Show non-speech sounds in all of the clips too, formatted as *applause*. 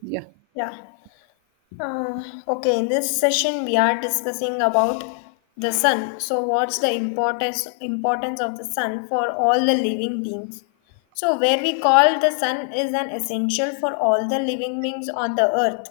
Yeah. Yeah. Okay, in this session we are discussing about the sun. So what's the importance of the sun for all the living beings? So where we call the sun is an essential for all the living beings on the earth,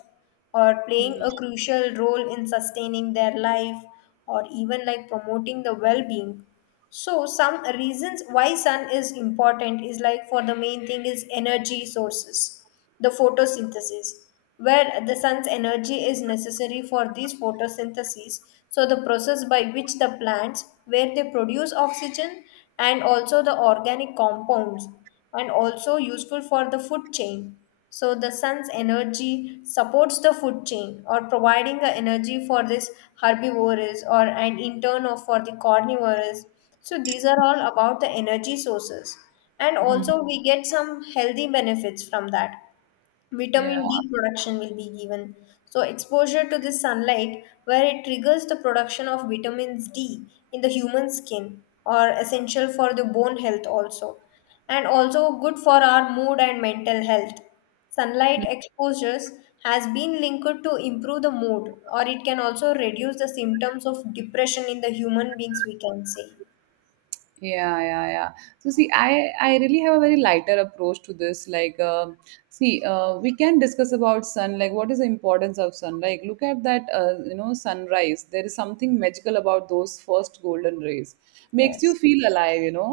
or playing Mhm. a crucial role in sustaining their life, or even like promoting the well-being. So some reasons why sun is important is, like, for the main thing is energy sources, the photosynthesis, where the sun's energy is necessary for these photosynthesis. So the process by which the plants where they produce oxygen and also the organic compounds, and also useful for the food chain. So the sun's energy supports the food chain, or providing the energy for this herbivores or an intern or for the carnivores. So these are all about the energy sources. And Mhm. also we get some healthy benefits from that. Yeah, Vitamin D production will be given. So, exposure to the sunlight, where it triggers the production of vitamins D in the human skin, are essential for the bone health also, and also good for our mood and mental health. Sunlight exposures has been linked to improve the mood, or it can also reduce the symptoms of depression in the human beings. We can say. yeah, yeah, yeah. So see, I really have a very lighter approach to this. Like, see, we can discuss about sun. Like, what is the importance of sun? Like, look at that. Sunrise. There is something magical about those first golden rays. Makes you Yes, feel alive. You know,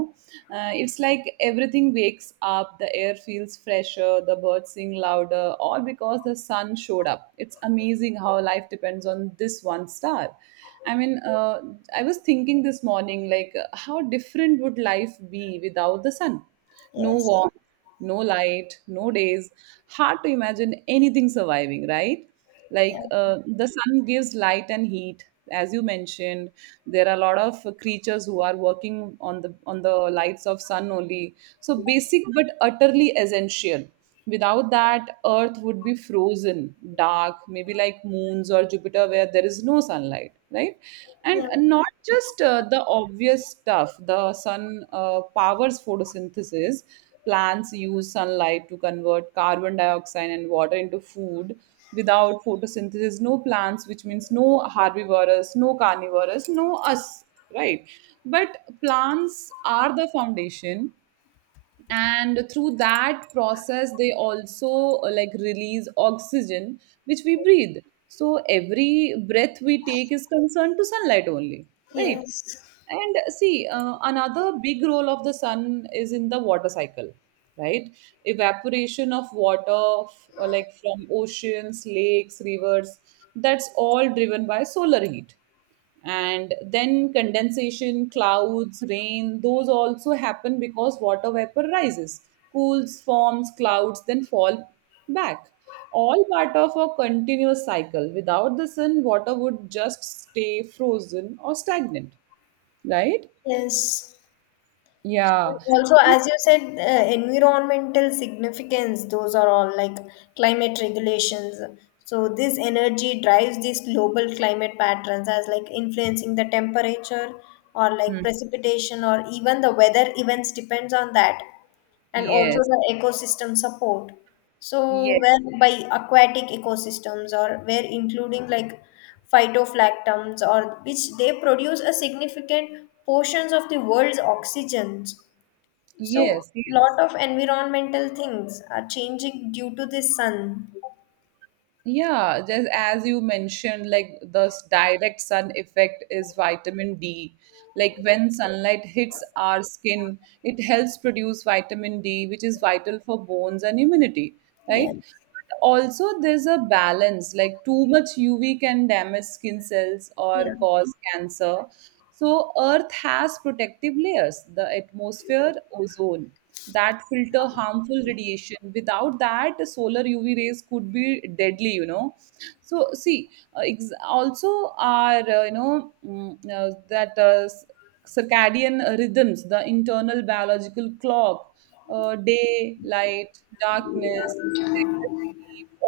Uh, it's like everything wakes up, the air feels fresher, the birds sing louder, all because the sun showed up. It's amazing how life depends on this one star. I mean, I was thinking this morning, like, how different would life be without the sun? No yes, warmth, no light, no days. Hard to imagine anything surviving, right? Like yeah, the sun gives light and heat, as you mentioned. There are a lot of creatures who are working on the lights of sun only. So basic but utterly essential. Without that, Earth would be frozen, dark, maybe like moons or Jupiter, where there is no sunlight, right? yeah, And not just the obvious stuff, the sun powers photosynthesis. Plants use sunlight to convert carbon dioxide and water into food. Without photosynthesis, no plants, which means no herbivorous, no carnivorous, no us, right? But plants are the foundation, and through that process they also like release oxygen, which we breathe. So every breath we take is concerned to sunlight only, right. yes, And see another big role of the sun is in the water cycle, right. Evaporation of water or like from oceans, lakes, rivers, that's all driven by solar heat. And then condensation, clouds, rain, those also happen because water vapor rises, cools, forms clouds, then fall back. All part of a continuous cycle. Without the sun, water would just stay frozen or stagnant, right. yes. Yeah. Also, as you said, environmental significance, those are all like climate regulations. So this energy drives these global climate patterns, as like influencing the temperature or Hmm. like precipitation or even the weather events depends on that, and also Yes, the ecosystem support. So where yes, by aquatic ecosystems, or where including like phytoplankton or which they produce a significant portions of the world's oxygen. So yes. lot of environmental things are changing due to the sun. Yeah, just as you mentioned, like the direct sun effect is vitamin D. Like when sunlight hits our skin, it helps produce vitamin D, which is vital for bones and immunity, right? Yes. But also, there's a balance. Like too much UV can damage skin cells or Yeah. cause cancer. So Earth has protective layers, the atmosphere, ozone that filter harmful radiation. Without that, solar UV rays could be deadly. So see, also our circadian rhythms, the internal biological clock, day light, darkness, sleep,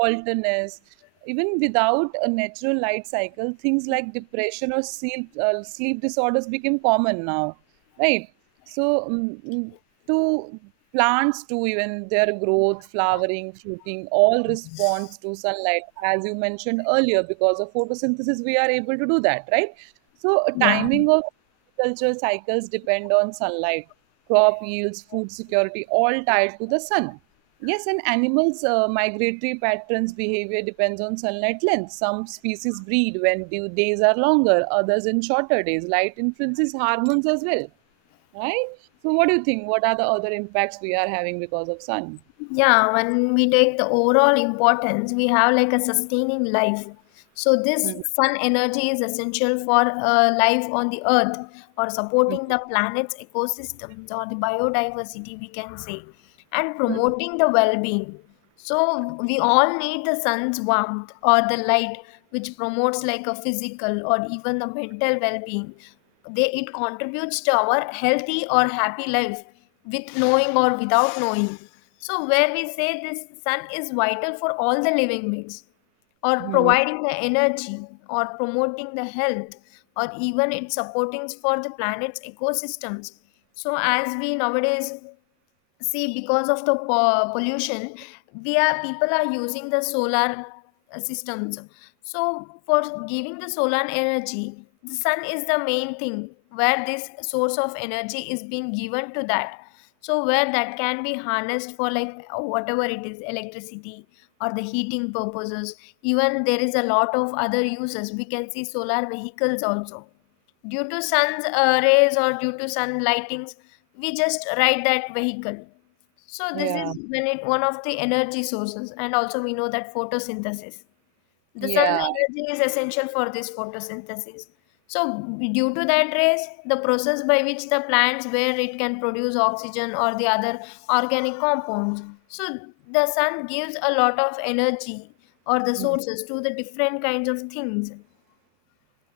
alterness. Even without a natural light cycle, things like depression or sleep disorders became common now, right. So to plants too, even their growth, flowering, fruiting, all responds to sunlight, as you mentioned earlier, because of photosynthesis we are able to do that, right. So Yeah. timing of agriculture cycles depend on sunlight. Crop yields, food security, all tied to the sun. Yes, and animals' migratory patterns behavior depends on sunlight length. Some species breed when due days are longer, others in shorter days. Light influences hormones as well, right? So, what do you think? What are the other impacts we are having because of sun? Yeah, when we take the overall importance, we have like a sustaining life. So Mhm. this sun energy is essential for life on the earth, or supporting the planet's ecosystems or the biodiversity we can say, and promoting the well-being. So we all need the sun's warmth or the light, which promotes like a physical or even the mental well-being. They it contributes to our healthy or happy life, with knowing or without knowing. So where we say this sun is vital for all the living beings, or Mhm. providing the energy, or promoting the health, or even its supportings for the planet's ecosystems. So as we nowadays see, because of the pollution, we are people are using the solar systems. So for giving the solar energy, the sun is the main thing, where this source of energy is being given to that. So where that can be harnessed for, like, whatever it is, electricity or the heating purposes. Even there is a lot of other uses we can see, solar vehicles also. Due to sun's rays, or due to sun lightings, we just ride that vehicle. So this is Yeah, when it one of the energy sources, and also we know that photosynthesis. The sun's yeah. energy is essential for this photosynthesis. So due to that rays, the process by which the plants where it can produce oxygen or the other organic compounds. So the sun gives a lot of energy, or the Mm-hmm. sources, to the different kinds of things.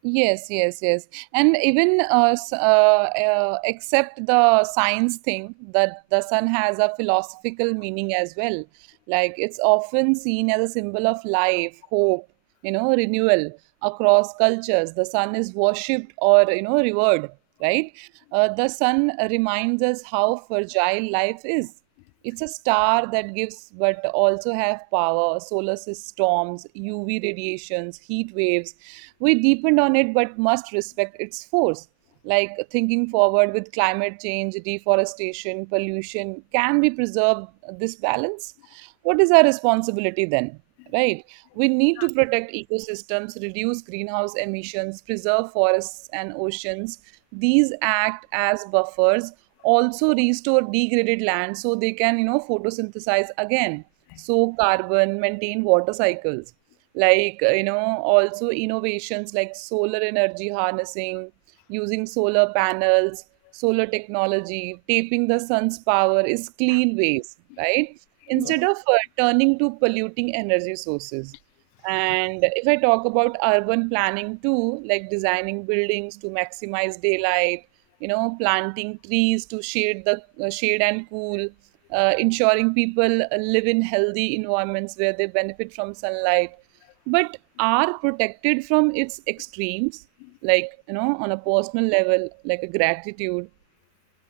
Yes, yes, yes. And even except the science thing, that the sun has a philosophical meaning as well. Like it's often seen as a symbol of life, hope, renewal across cultures. The sun is worshipped or, revered, right? The sun reminds us how fragile life is. It's a star that gives but also have power, solar storms, UV radiations, heat waves. We depend on it but must respect its force. Like thinking forward with climate change, deforestation, pollution, can we preserve this balance? What is our responsibility then? Right? We need to protect ecosystems, reduce greenhouse emissions, preserve forests and oceans. These act as buffers, also restore degraded land so they can, photosynthesize again, soak carbon, maintain water cycles. Like, also innovations like solar energy harnessing. Using solar panels, solar technology, tapping the sun's power is clean ways, right? Instead of turning to polluting energy sources. And if I talk about urban planning too, like designing buildings to maximize daylight, planting trees to shade the shade and cool, ensuring people live in healthy environments where they benefit from sunlight but are protected from its extremes. Like, on a personal level, like a gratitude.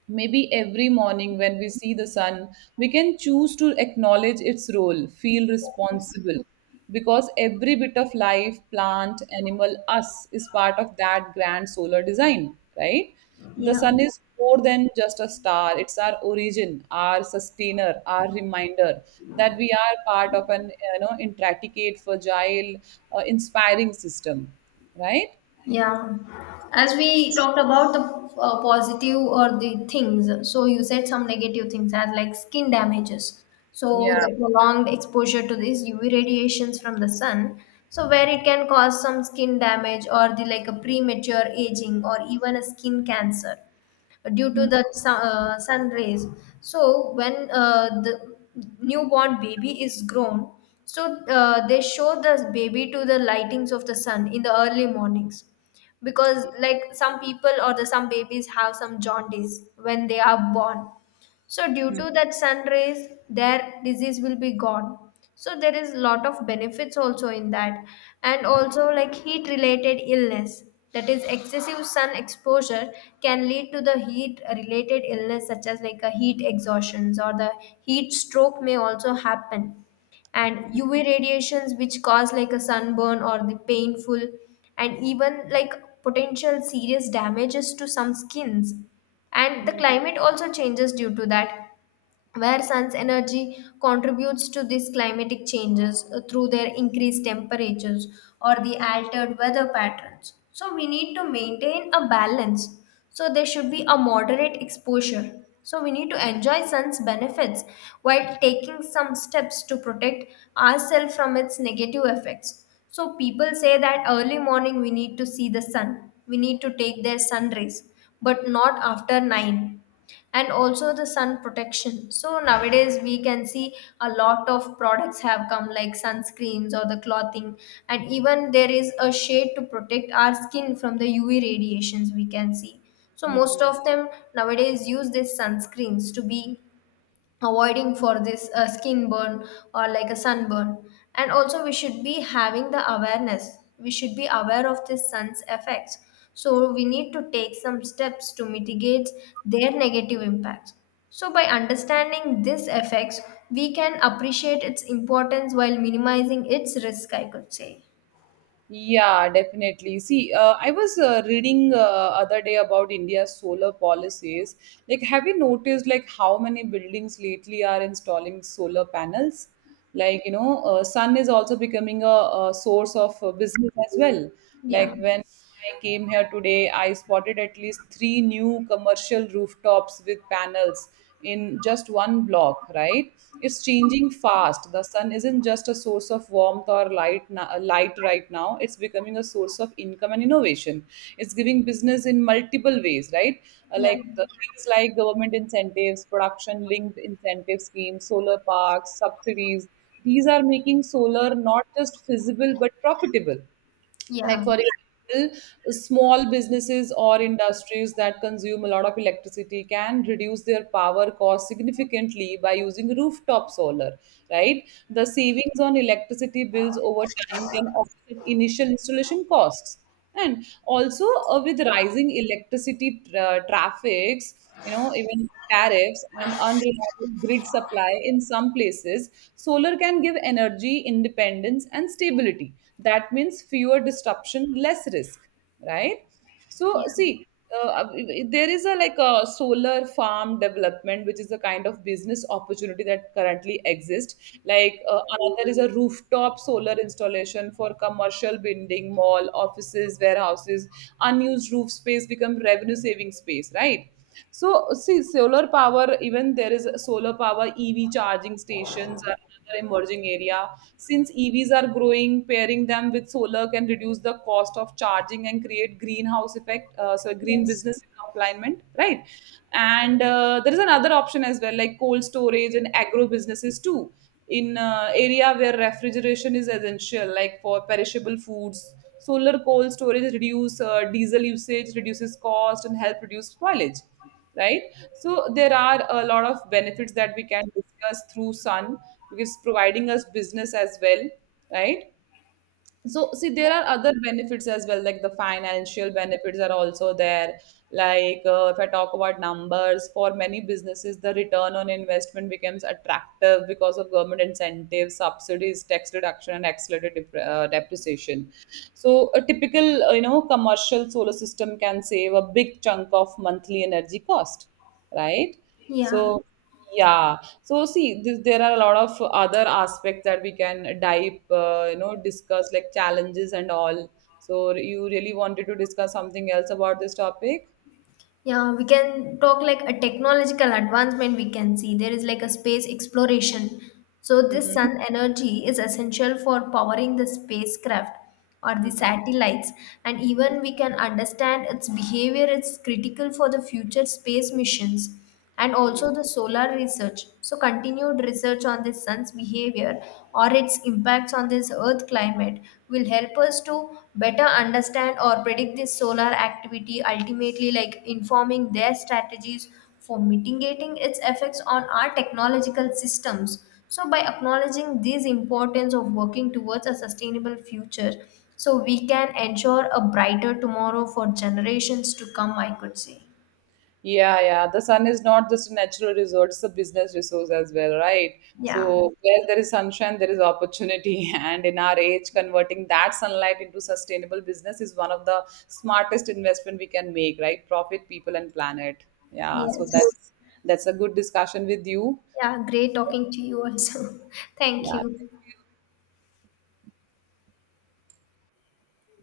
Maybe every morning when we see the sun, we can choose to acknowledge its role, feel responsible, because every bit of life, plant, animal, us is part of that grand solar design, right? The Yeah. sun is more than just a star, it's our origin, our sustainer, our reminder that we are part of an, intricate, fragile, inspiring system, right? Yeah, as we Yes. talked about the positive or the things, so you said some negative things as like skin damages. So Yeah. the prolonged exposure to these UV radiations from the sun, so where it can cause some skin damage or the like a premature aging or even a skin cancer due to Hmm, the sun rays. So when the newborn baby is grown, so they show the baby to the lightings of the sun in the early mornings, because like some people or the some babies have some jaundice when they are born, so due to that sun rays, their disease will be gone. So there is lot of benefits also in that, and also like heat related illness. That is, excessive sun exposure can lead to the heat related illness such as like a heat exhaustions, or the heat stroke may also happen, and UV radiations which cause like a sunburn or the painful, and even like potential serious damages to some skins. And the hmm, climate also changes due to that, where sun's energy contributes to these climatic changes through their increased temperatures or the altered weather patterns. So we need to maintain a balance. So there should be a moderate exposure, so we need to enjoy sun's benefits while taking some steps to protect ourselves from its negative effects. So people say that early morning we need to see the sun, we need to take their sun rays, but not after 9. And also the sun protection. So nowadays we can see a lot of products have come, like sunscreens or the clothing, and even there is a shade to protect our skin from the UV radiations we can see. So hmm, most hmm. of them nowadays use these sunscreens to be avoiding for this skin burn or like a sunburn. And also we should be having the awareness, we should be aware of this sun's effects. So we need to take some steps to mitigate their negative impacts. So by understanding these effects, we can appreciate its importance while minimizing its risk, I could say. Yeah, definitely. See, I was reading other day about India's solar policies. Like, have you noticed like how many buildings lately are installing solar panels? Like, sun is also becoming a source of business as well. Yeah, Like when I came here today, I spotted at least three new commercial rooftops with panels in just one block, right. It's changing fast. The sun isn't just a source of warmth or light right now. It's becoming a source of income and innovation. It's giving business in multiple ways, right. Yeah, Like the things like government incentives, production linked incentive schemes, solar parks, subsidies, these are making solar not just feasible but profitable. Like, yeah, for example, small businesses or industries that consume a lot of electricity can reduce their power cost significantly by using rooftop solar, right? The savings on electricity bills over time can offset initial installation costs. And also with rising electricity traffics, even tariffs and unreliable grid supply in some places, solar can give energy independence and stability. That means fewer disruption, less risk, right? So yeah, see, uh, uh, there is a like a solar farm development, which is a kind of business opportunity that currently exists. Like another is a rooftop solar installation for commercial building, mall, offices, warehouses. Unused roof space become revenue saving space, right? So, see, solar power, even there is solar power, EV charging stations are another emerging area. Since EVs are growing, pairing them with solar can reduce the cost of charging and create greenhouse effect, so green yes, business alignment, right? And there is another option as well, like cold storage and agro businesses too, in area where refrigeration is essential, like for perishable foods. Solar coal storage reduce diesel usage, reduces cost, and help reduce spoilage. Right. So there are a lot of benefits that we can discuss through sun, because providing us business as well. Right. So, see, there are other benefits as well, like the financial benefits are also there. Like, if I talk about numbers, for many businesses, the return on investment becomes attractive because of government incentives, subsidies, tax reduction, and accelerated depreciation. So, a typical, commercial solar system can save a big chunk of monthly energy cost, right? yeah. So, yeah, so see this, there are a lot of other aspects that we can dive discuss, like challenges and all. So you really wanted to discuss something else about this topic? Yeah, we can talk like a technological advancement we can see. There is like a space exploration. So this Mm-hmm. sun energy is essential for powering the spacecraft or the Mm-hmm. satellites, and even we can understand its behavior, it's critical for the future space missions, and Mm-hmm. also the solar research. So, continued research on the sun's behavior or its impacts on this earth climate will help us to better understand or predict this solar activity, ultimately, like informing their strategies for mitigating its effects on our technological systems. So, by acknowledging this importance of working towards a sustainable future, so we can ensure a brighter tomorrow for generations to come, I could say. Yeah, yeah. The sun is not just a natural resource, it's a business resource as well, right? Yeah. So where there is sunshine, there is opportunity. *laughs* And in our age, converting that sunlight into sustainable business is one of the smartest investment we can make, right? Profit, people, and planet. Yeah. So Yes. that's a good discussion with you. Yeah, great talking to you also. *laughs* Thank Yeah. you.